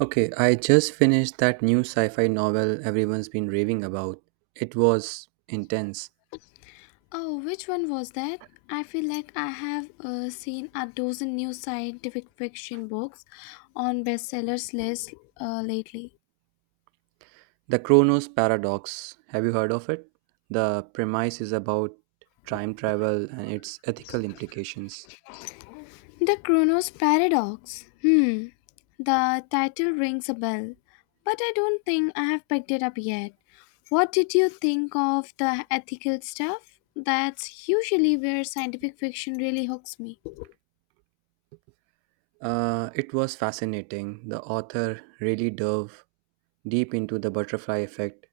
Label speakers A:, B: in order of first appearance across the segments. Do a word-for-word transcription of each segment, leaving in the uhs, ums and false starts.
A: Okay, I just finished that new sci fi novel everyone's been raving about. It was intense.
B: Oh, which one was that? I feel like I have uh, seen a dozen new scientific fiction books on bestsellers list uh, lately.
A: The Chronos Paradox. Have you heard of it? The premise is about time travel and its ethical implications.
B: The Chronos Paradox. Hmm. The title rings a bell, but I don't think I have picked it up yet. What did you think of the ethical stuff? That's usually where scientific fiction really hooks me.
A: Uh, it was fascinating. The author really dove deep into the butterfly effect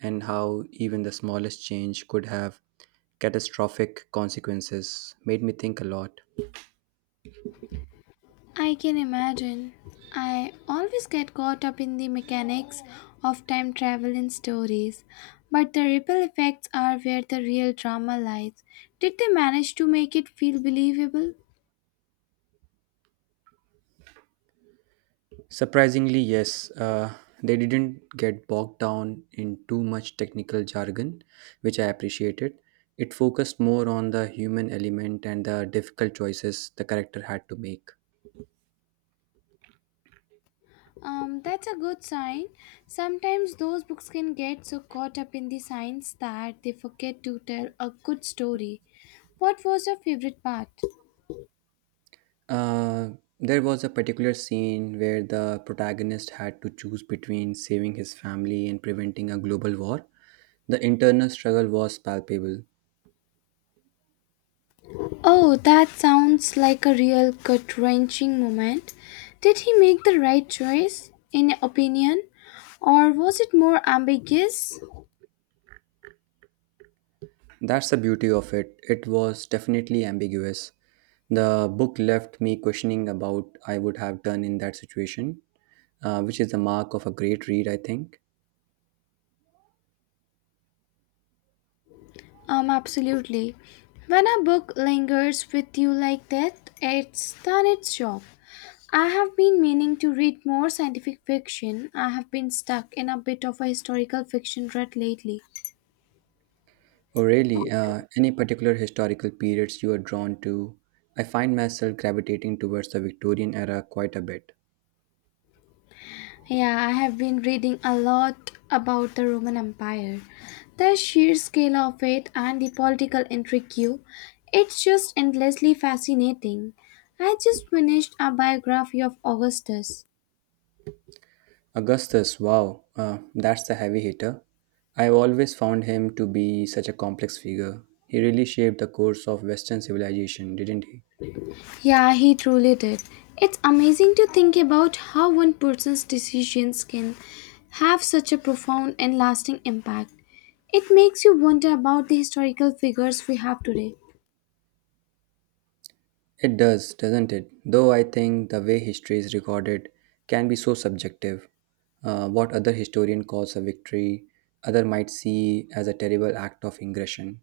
A: and how even the smallest change could have catastrophic consequences. Made me think a lot.
B: I can imagine. I always get caught up in the mechanics of time travel in stories, but the ripple effects are where the real drama lies. Did they manage to make it feel believable?
A: Surprisingly, yes, uh, they didn't get bogged down in too much technical jargon, which I appreciated. It focused more on the human element and the difficult choices the character had to make.
B: Um, that's a good sign. Sometimes those books can get so caught up in the science that they forget to tell a good story. What was your favorite part?
A: Uh, there was a particular scene where the protagonist had to choose between saving his family and preventing a global war. The internal struggle was palpable.
B: Oh, that sounds like a real gut wrenching moment. Did he make the right choice, in your opinion, or was it more ambiguous?
A: That's the beauty of it. It was definitely ambiguous. The book left me questioning about I would have done in that situation, uh, which is the mark of a great read, I think.
B: Um, absolutely. When a book lingers with you like that, it's done its job. I have been meaning to read more scientific fiction. I have been stuck in a bit of a historical fiction rut lately.
A: Oh, really? Uh, any particular historical periods you are drawn to? I find myself gravitating towards the Victorian era quite a bit.
B: Yeah, I have been reading a lot about the Roman Empire, the sheer scale of it, and the political intrigue. It's just endlessly fascinating. I just finished a biography of Augustus.
A: Augustus, wow, uh, that's the heavy hitter. I've always found him to be such a complex figure. He really shaped the course of Western civilization, didn't he?
B: Yeah, he truly did. It's amazing to think about how one person's decisions can have such a profound and lasting impact. It makes you wonder about the historical figures we have today.
A: It does, doesn't it? Though I think the way history is recorded can be so subjective. Uh, what other historian calls a victory, other might see as a terrible act of ingression.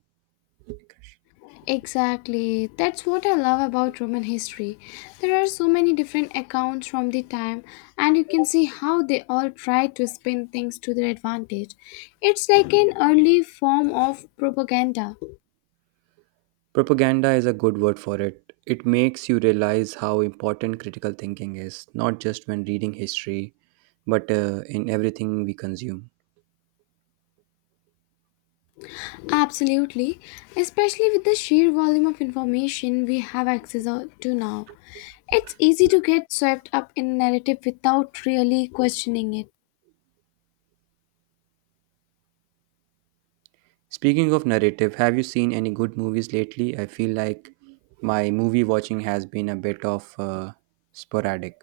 B: Exactly. That's what I love about Roman history. There are so many different accounts from the time, and you can see how they all try to spin things to their advantage. It's like an early form of propaganda.
A: Propaganda is a good word for it. It makes you realize how important critical thinking is, not just when reading history, but uh, in everything we consume.
B: Absolutely, especially with the sheer volume of information we have access o- to now. It's easy to get swept up in narrative without really questioning it.
A: Speaking of narrative, have you seen any good movies lately? I feel like my movie watching has been a bit of uh, sporadic.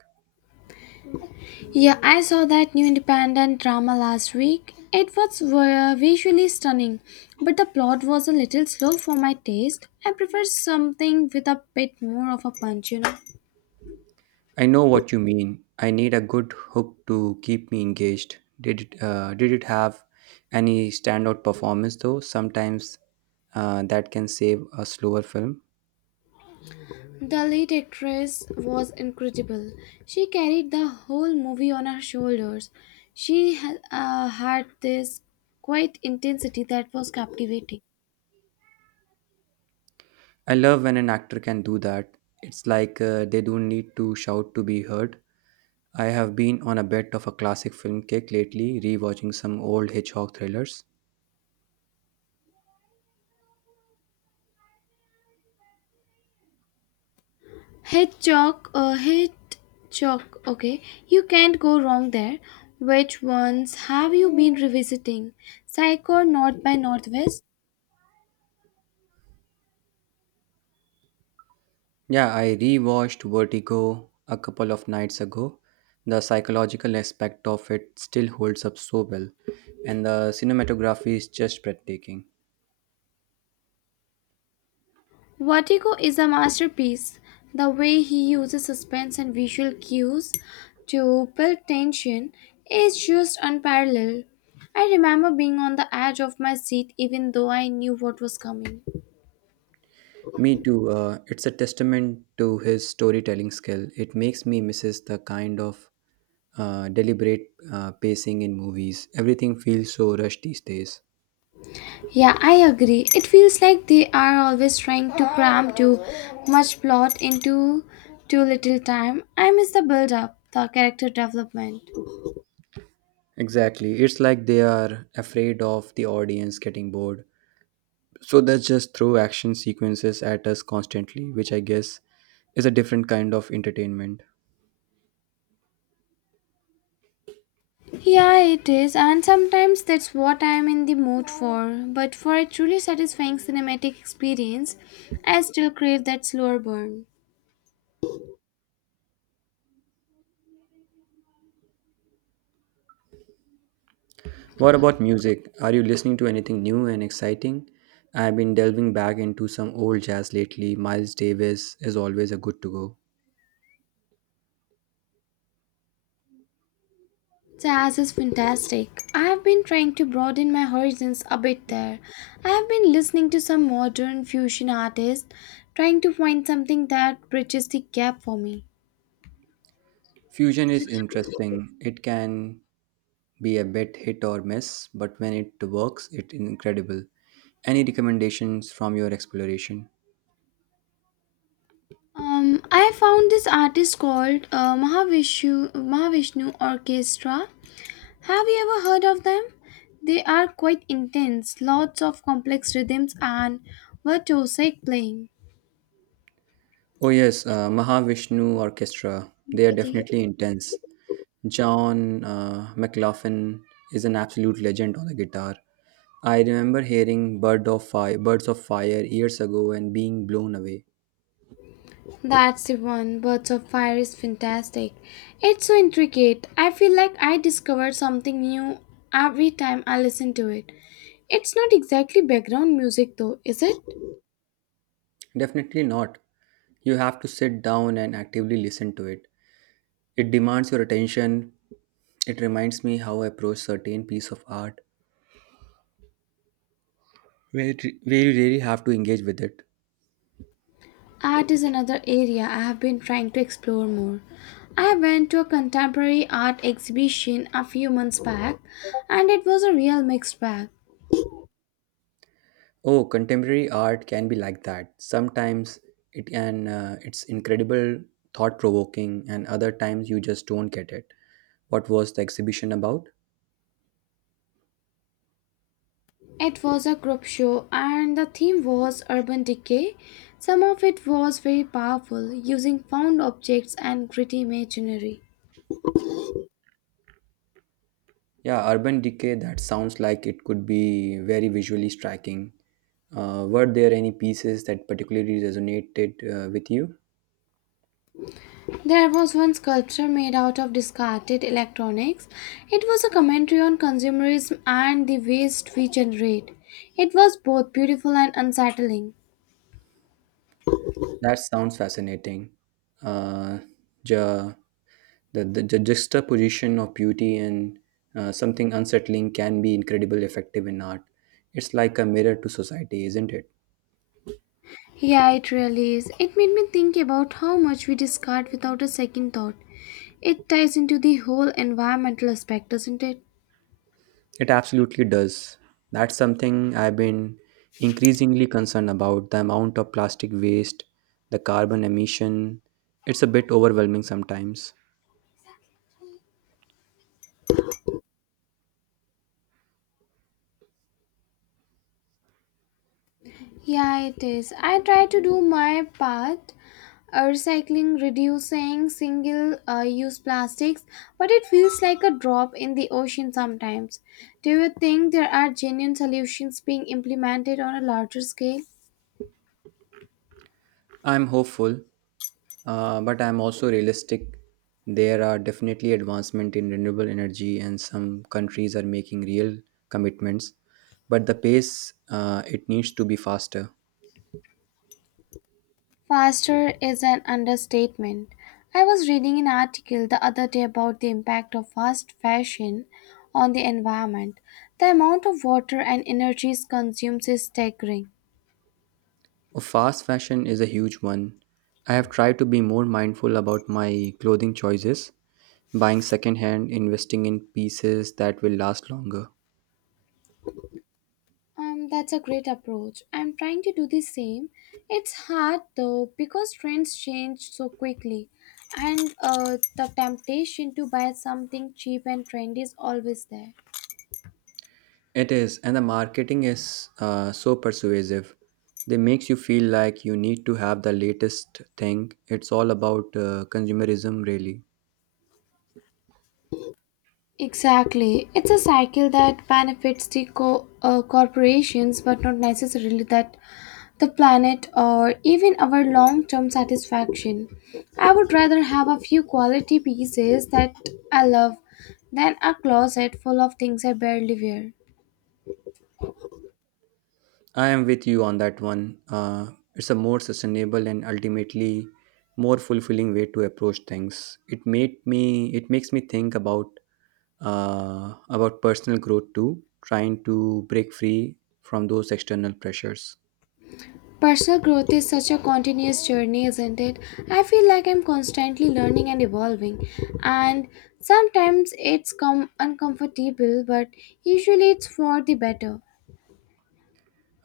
B: Yeah, I saw that new independent drama last week. It was vi- visually stunning, but the plot was a little slow for my taste. I prefer something with a bit more of a punch, you know.
A: I know what you mean. I need a good hook to keep me engaged. Did it, uh, did it have any standout performance though? Sometimes uh, that can save a slower film.
B: The lead actress was incredible. She carried the whole movie on her shoulders. She ha- uh, had this quiet intensity that was captivating.
A: I love when an actor can do that. It's like uh, they don't need to shout to be heard. I have been on a bit of a classic film kick lately, rewatching some old Hitchcock thrillers.
B: Hit chalk, uh, hit chalk. Okay, you can't go wrong there. Which ones have you been revisiting? Psycho, North by Northwest.
A: Yeah, I rewatched Vertigo a couple of nights ago. The psychological aspect of it still holds up so well, and the cinematography is just breathtaking.
B: Vertigo is a masterpiece. The way he uses suspense and visual cues to build tension is just unparalleled. I remember being on the edge of my seat even though I knew what was coming.
A: Me too, uh, it's a testament to his storytelling skill. It makes me misses the kind of uh, deliberate uh, pacing in movies. Everything feels so rushed these days.
B: Yeah, I agree. It feels like they are always trying to cram too much plot into too little time. I miss the build up, the character development.
A: Exactly, it's like they are afraid of the audience getting bored. So they just throw action sequences at us constantly, which I guess is a different kind of entertainment.
B: Yeah, it is, and sometimes that's what I'm in the mood for. But for a truly satisfying cinematic experience, I still crave that slower burn.
A: What about music? Are you listening to anything new and exciting? I've been delving back into some old jazz lately. Miles Davis is always a good to go.
B: Jazz is fantastic. I have been trying to broaden my horizons a bit there. I have been listening to some modern fusion artists, trying to find something that bridges the gap for me.
A: Fusion is interesting. It can be a bit hit or miss, but when it works, it's incredible. Any recommendations from your exploration?
B: Um, I found this artist called uh, Mahavishnu, Mahavishnu Orchestra. Have you ever heard of them? They are quite intense, lots of complex rhythms and virtuosic playing.
A: Oh, yes, uh, Mahavishnu Orchestra. They are
B: Empathy.
A: definitely intense. John uh, McLaughlin is an absolute legend on the guitar. I remember hearing bird of fire, birds of fire years ago and being blown away.
B: That's the one. Birds of Fire is fantastic. It's so intricate. I feel like I discover something new every time I listen to it. It's not exactly background music though, is it?
A: Definitely not. You have to sit down and actively listen to it. It demands your attention. It reminds me how I approach certain piece of art where, it- where you really have to engage with it.
B: Art is another area I have been trying to explore more. I went to a contemporary art exhibition a few months back and it was a real mixed bag.
A: Oh, contemporary art can be like that. Sometimes it can uh, it's incredible, thought provoking, and other times you just don't get it. What was the exhibition about?
B: It was a group show, and the theme was urban decay. Some of it was very powerful, using found objects and gritty imaginary.
A: Yeah, urban decay, that sounds like it could be very visually striking. Uh, were there any pieces that particularly resonated uh, with you?
B: There was one sculpture made out of discarded electronics. It was a commentary on consumerism and the waste we generate. It was both beautiful and unsettling.
A: That sounds fascinating. Uh, ju- the, the, the juxtaposition of beauty and uh, something unsettling can be incredibly effective in art. It's like a mirror to society, isn't it?
B: Yeah, it really is. It made me think about how much we discard without a second thought. It ties into the whole environmental aspect, doesn't it?
A: It absolutely does. That's something I've been increasingly concerned about, the amount of plastic waste, the carbon emission. It's a bit overwhelming sometimes.
B: Yeah, it is. I try to do my part, uh, recycling, reducing single uh, use plastics, but it feels like a drop in the ocean sometimes. Do you think there are genuine solutions being implemented on a larger scale?
A: I'm hopeful, uh, but I'm also realistic. There are definitely advancement in renewable energy, and some countries are making real commitments. But the pace, uh, it needs to be faster.
B: Faster is an understatement. I was reading an article the other day about the impact of fast fashion on the environment. The amount of water and energy consumed is staggering.
A: Oh, fast fashion is a huge one. I have tried to be more mindful about my clothing choices, buying second hand, investing in pieces that will last longer.
B: Um, that's a great approach. I'm trying to do the same. It's hard though because trends change so quickly, and uh, the temptation to buy something cheap and trendy is always there.
A: It is, and the marketing is uh, so persuasive, they makes you feel like you need to have the latest thing. It's all about uh, consumerism really.
B: Exactly. It's a cycle that benefits the co- uh, corporations but not necessarily that the planet or even our long-term satisfaction. I would rather have a few quality pieces that I love than a closet full of things I barely wear.
A: I am with you on that one. uh, it's a more sustainable and ultimately more fulfilling way to approach things. it made me it makes me think about uh, about personal growth too, trying to break free from those external pressures.
B: Personal growth is such a continuous journey, isn't it? I feel like I'm constantly learning and evolving, and sometimes it's com- uncomfortable, but usually it's for the better.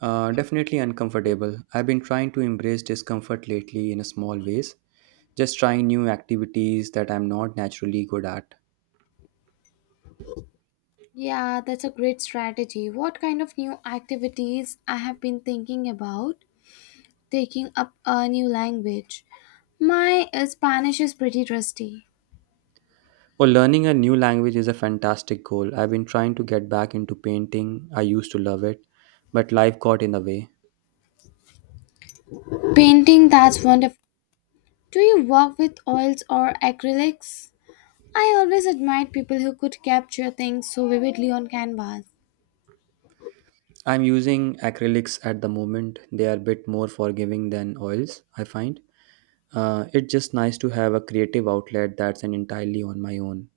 A: Uh, definitely uncomfortable. I've been trying to embrace discomfort lately in a small ways, just trying new activities that I'm not naturally good at.
B: Yeah, that's a great strategy. What kind of new activities I have been thinking about taking up a new language? My uh, Spanish is pretty rusty.
A: Well, learning a new language is a fantastic goal. I've been trying to get back into painting. I used to love it, but life got in the way.
B: Painting, that's wonderful. Do you work with oils or acrylics? I always admired people who could capture things so vividly on canvas.
A: I'm using acrylics at the moment. They are a bit more forgiving than oils, I find. Uh, it's just nice to have a creative outlet that's an entirely on my own.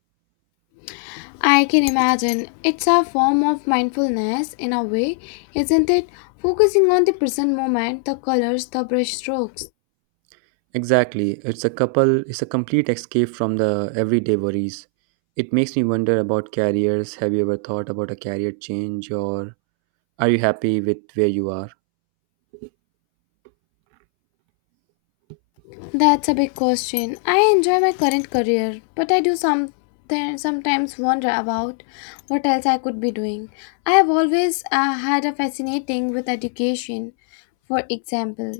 B: I can imagine it's a form of mindfulness in a way, isn't it? Focusing on the present moment, the colors, the brush strokes.
A: Exactly. It's a couple it's a complete escape from the everyday worries. It makes me wonder about careers. Have you ever thought about a career change or are you happy with where you are?
B: That's a big question. I enjoy my current career, but I do some sometimes wonder about what else I could be doing. I have always uh, had a fascinating with education, for example.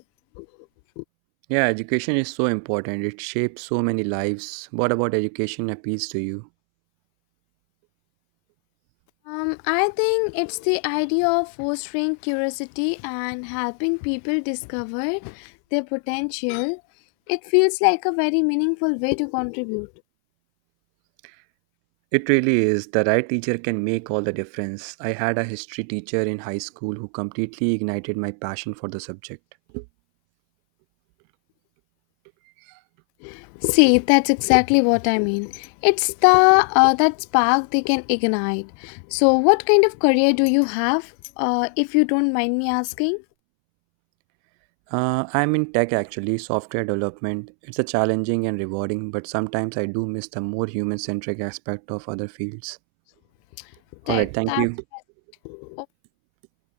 A: Yeah, education is so important. It shapes so many lives. What about education appeals to you?
B: Um, I think it's the idea of fostering curiosity and helping people discover their potential. It feels like a very meaningful way to contribute.
A: It really is. The right teacher can make all the difference. I had a history teacher in high school who completely ignited my passion for the subject.
B: See, that's exactly what I mean. It's the uh, that spark they can ignite. So, what kind of career do you have, uh, if you don't mind me asking?
A: Uh, I'm in tech actually, software development. It's a challenging and rewarding, but sometimes I do miss the more human centric aspect of other fields. All right,
B: Tech.
A: thank you.
B: That's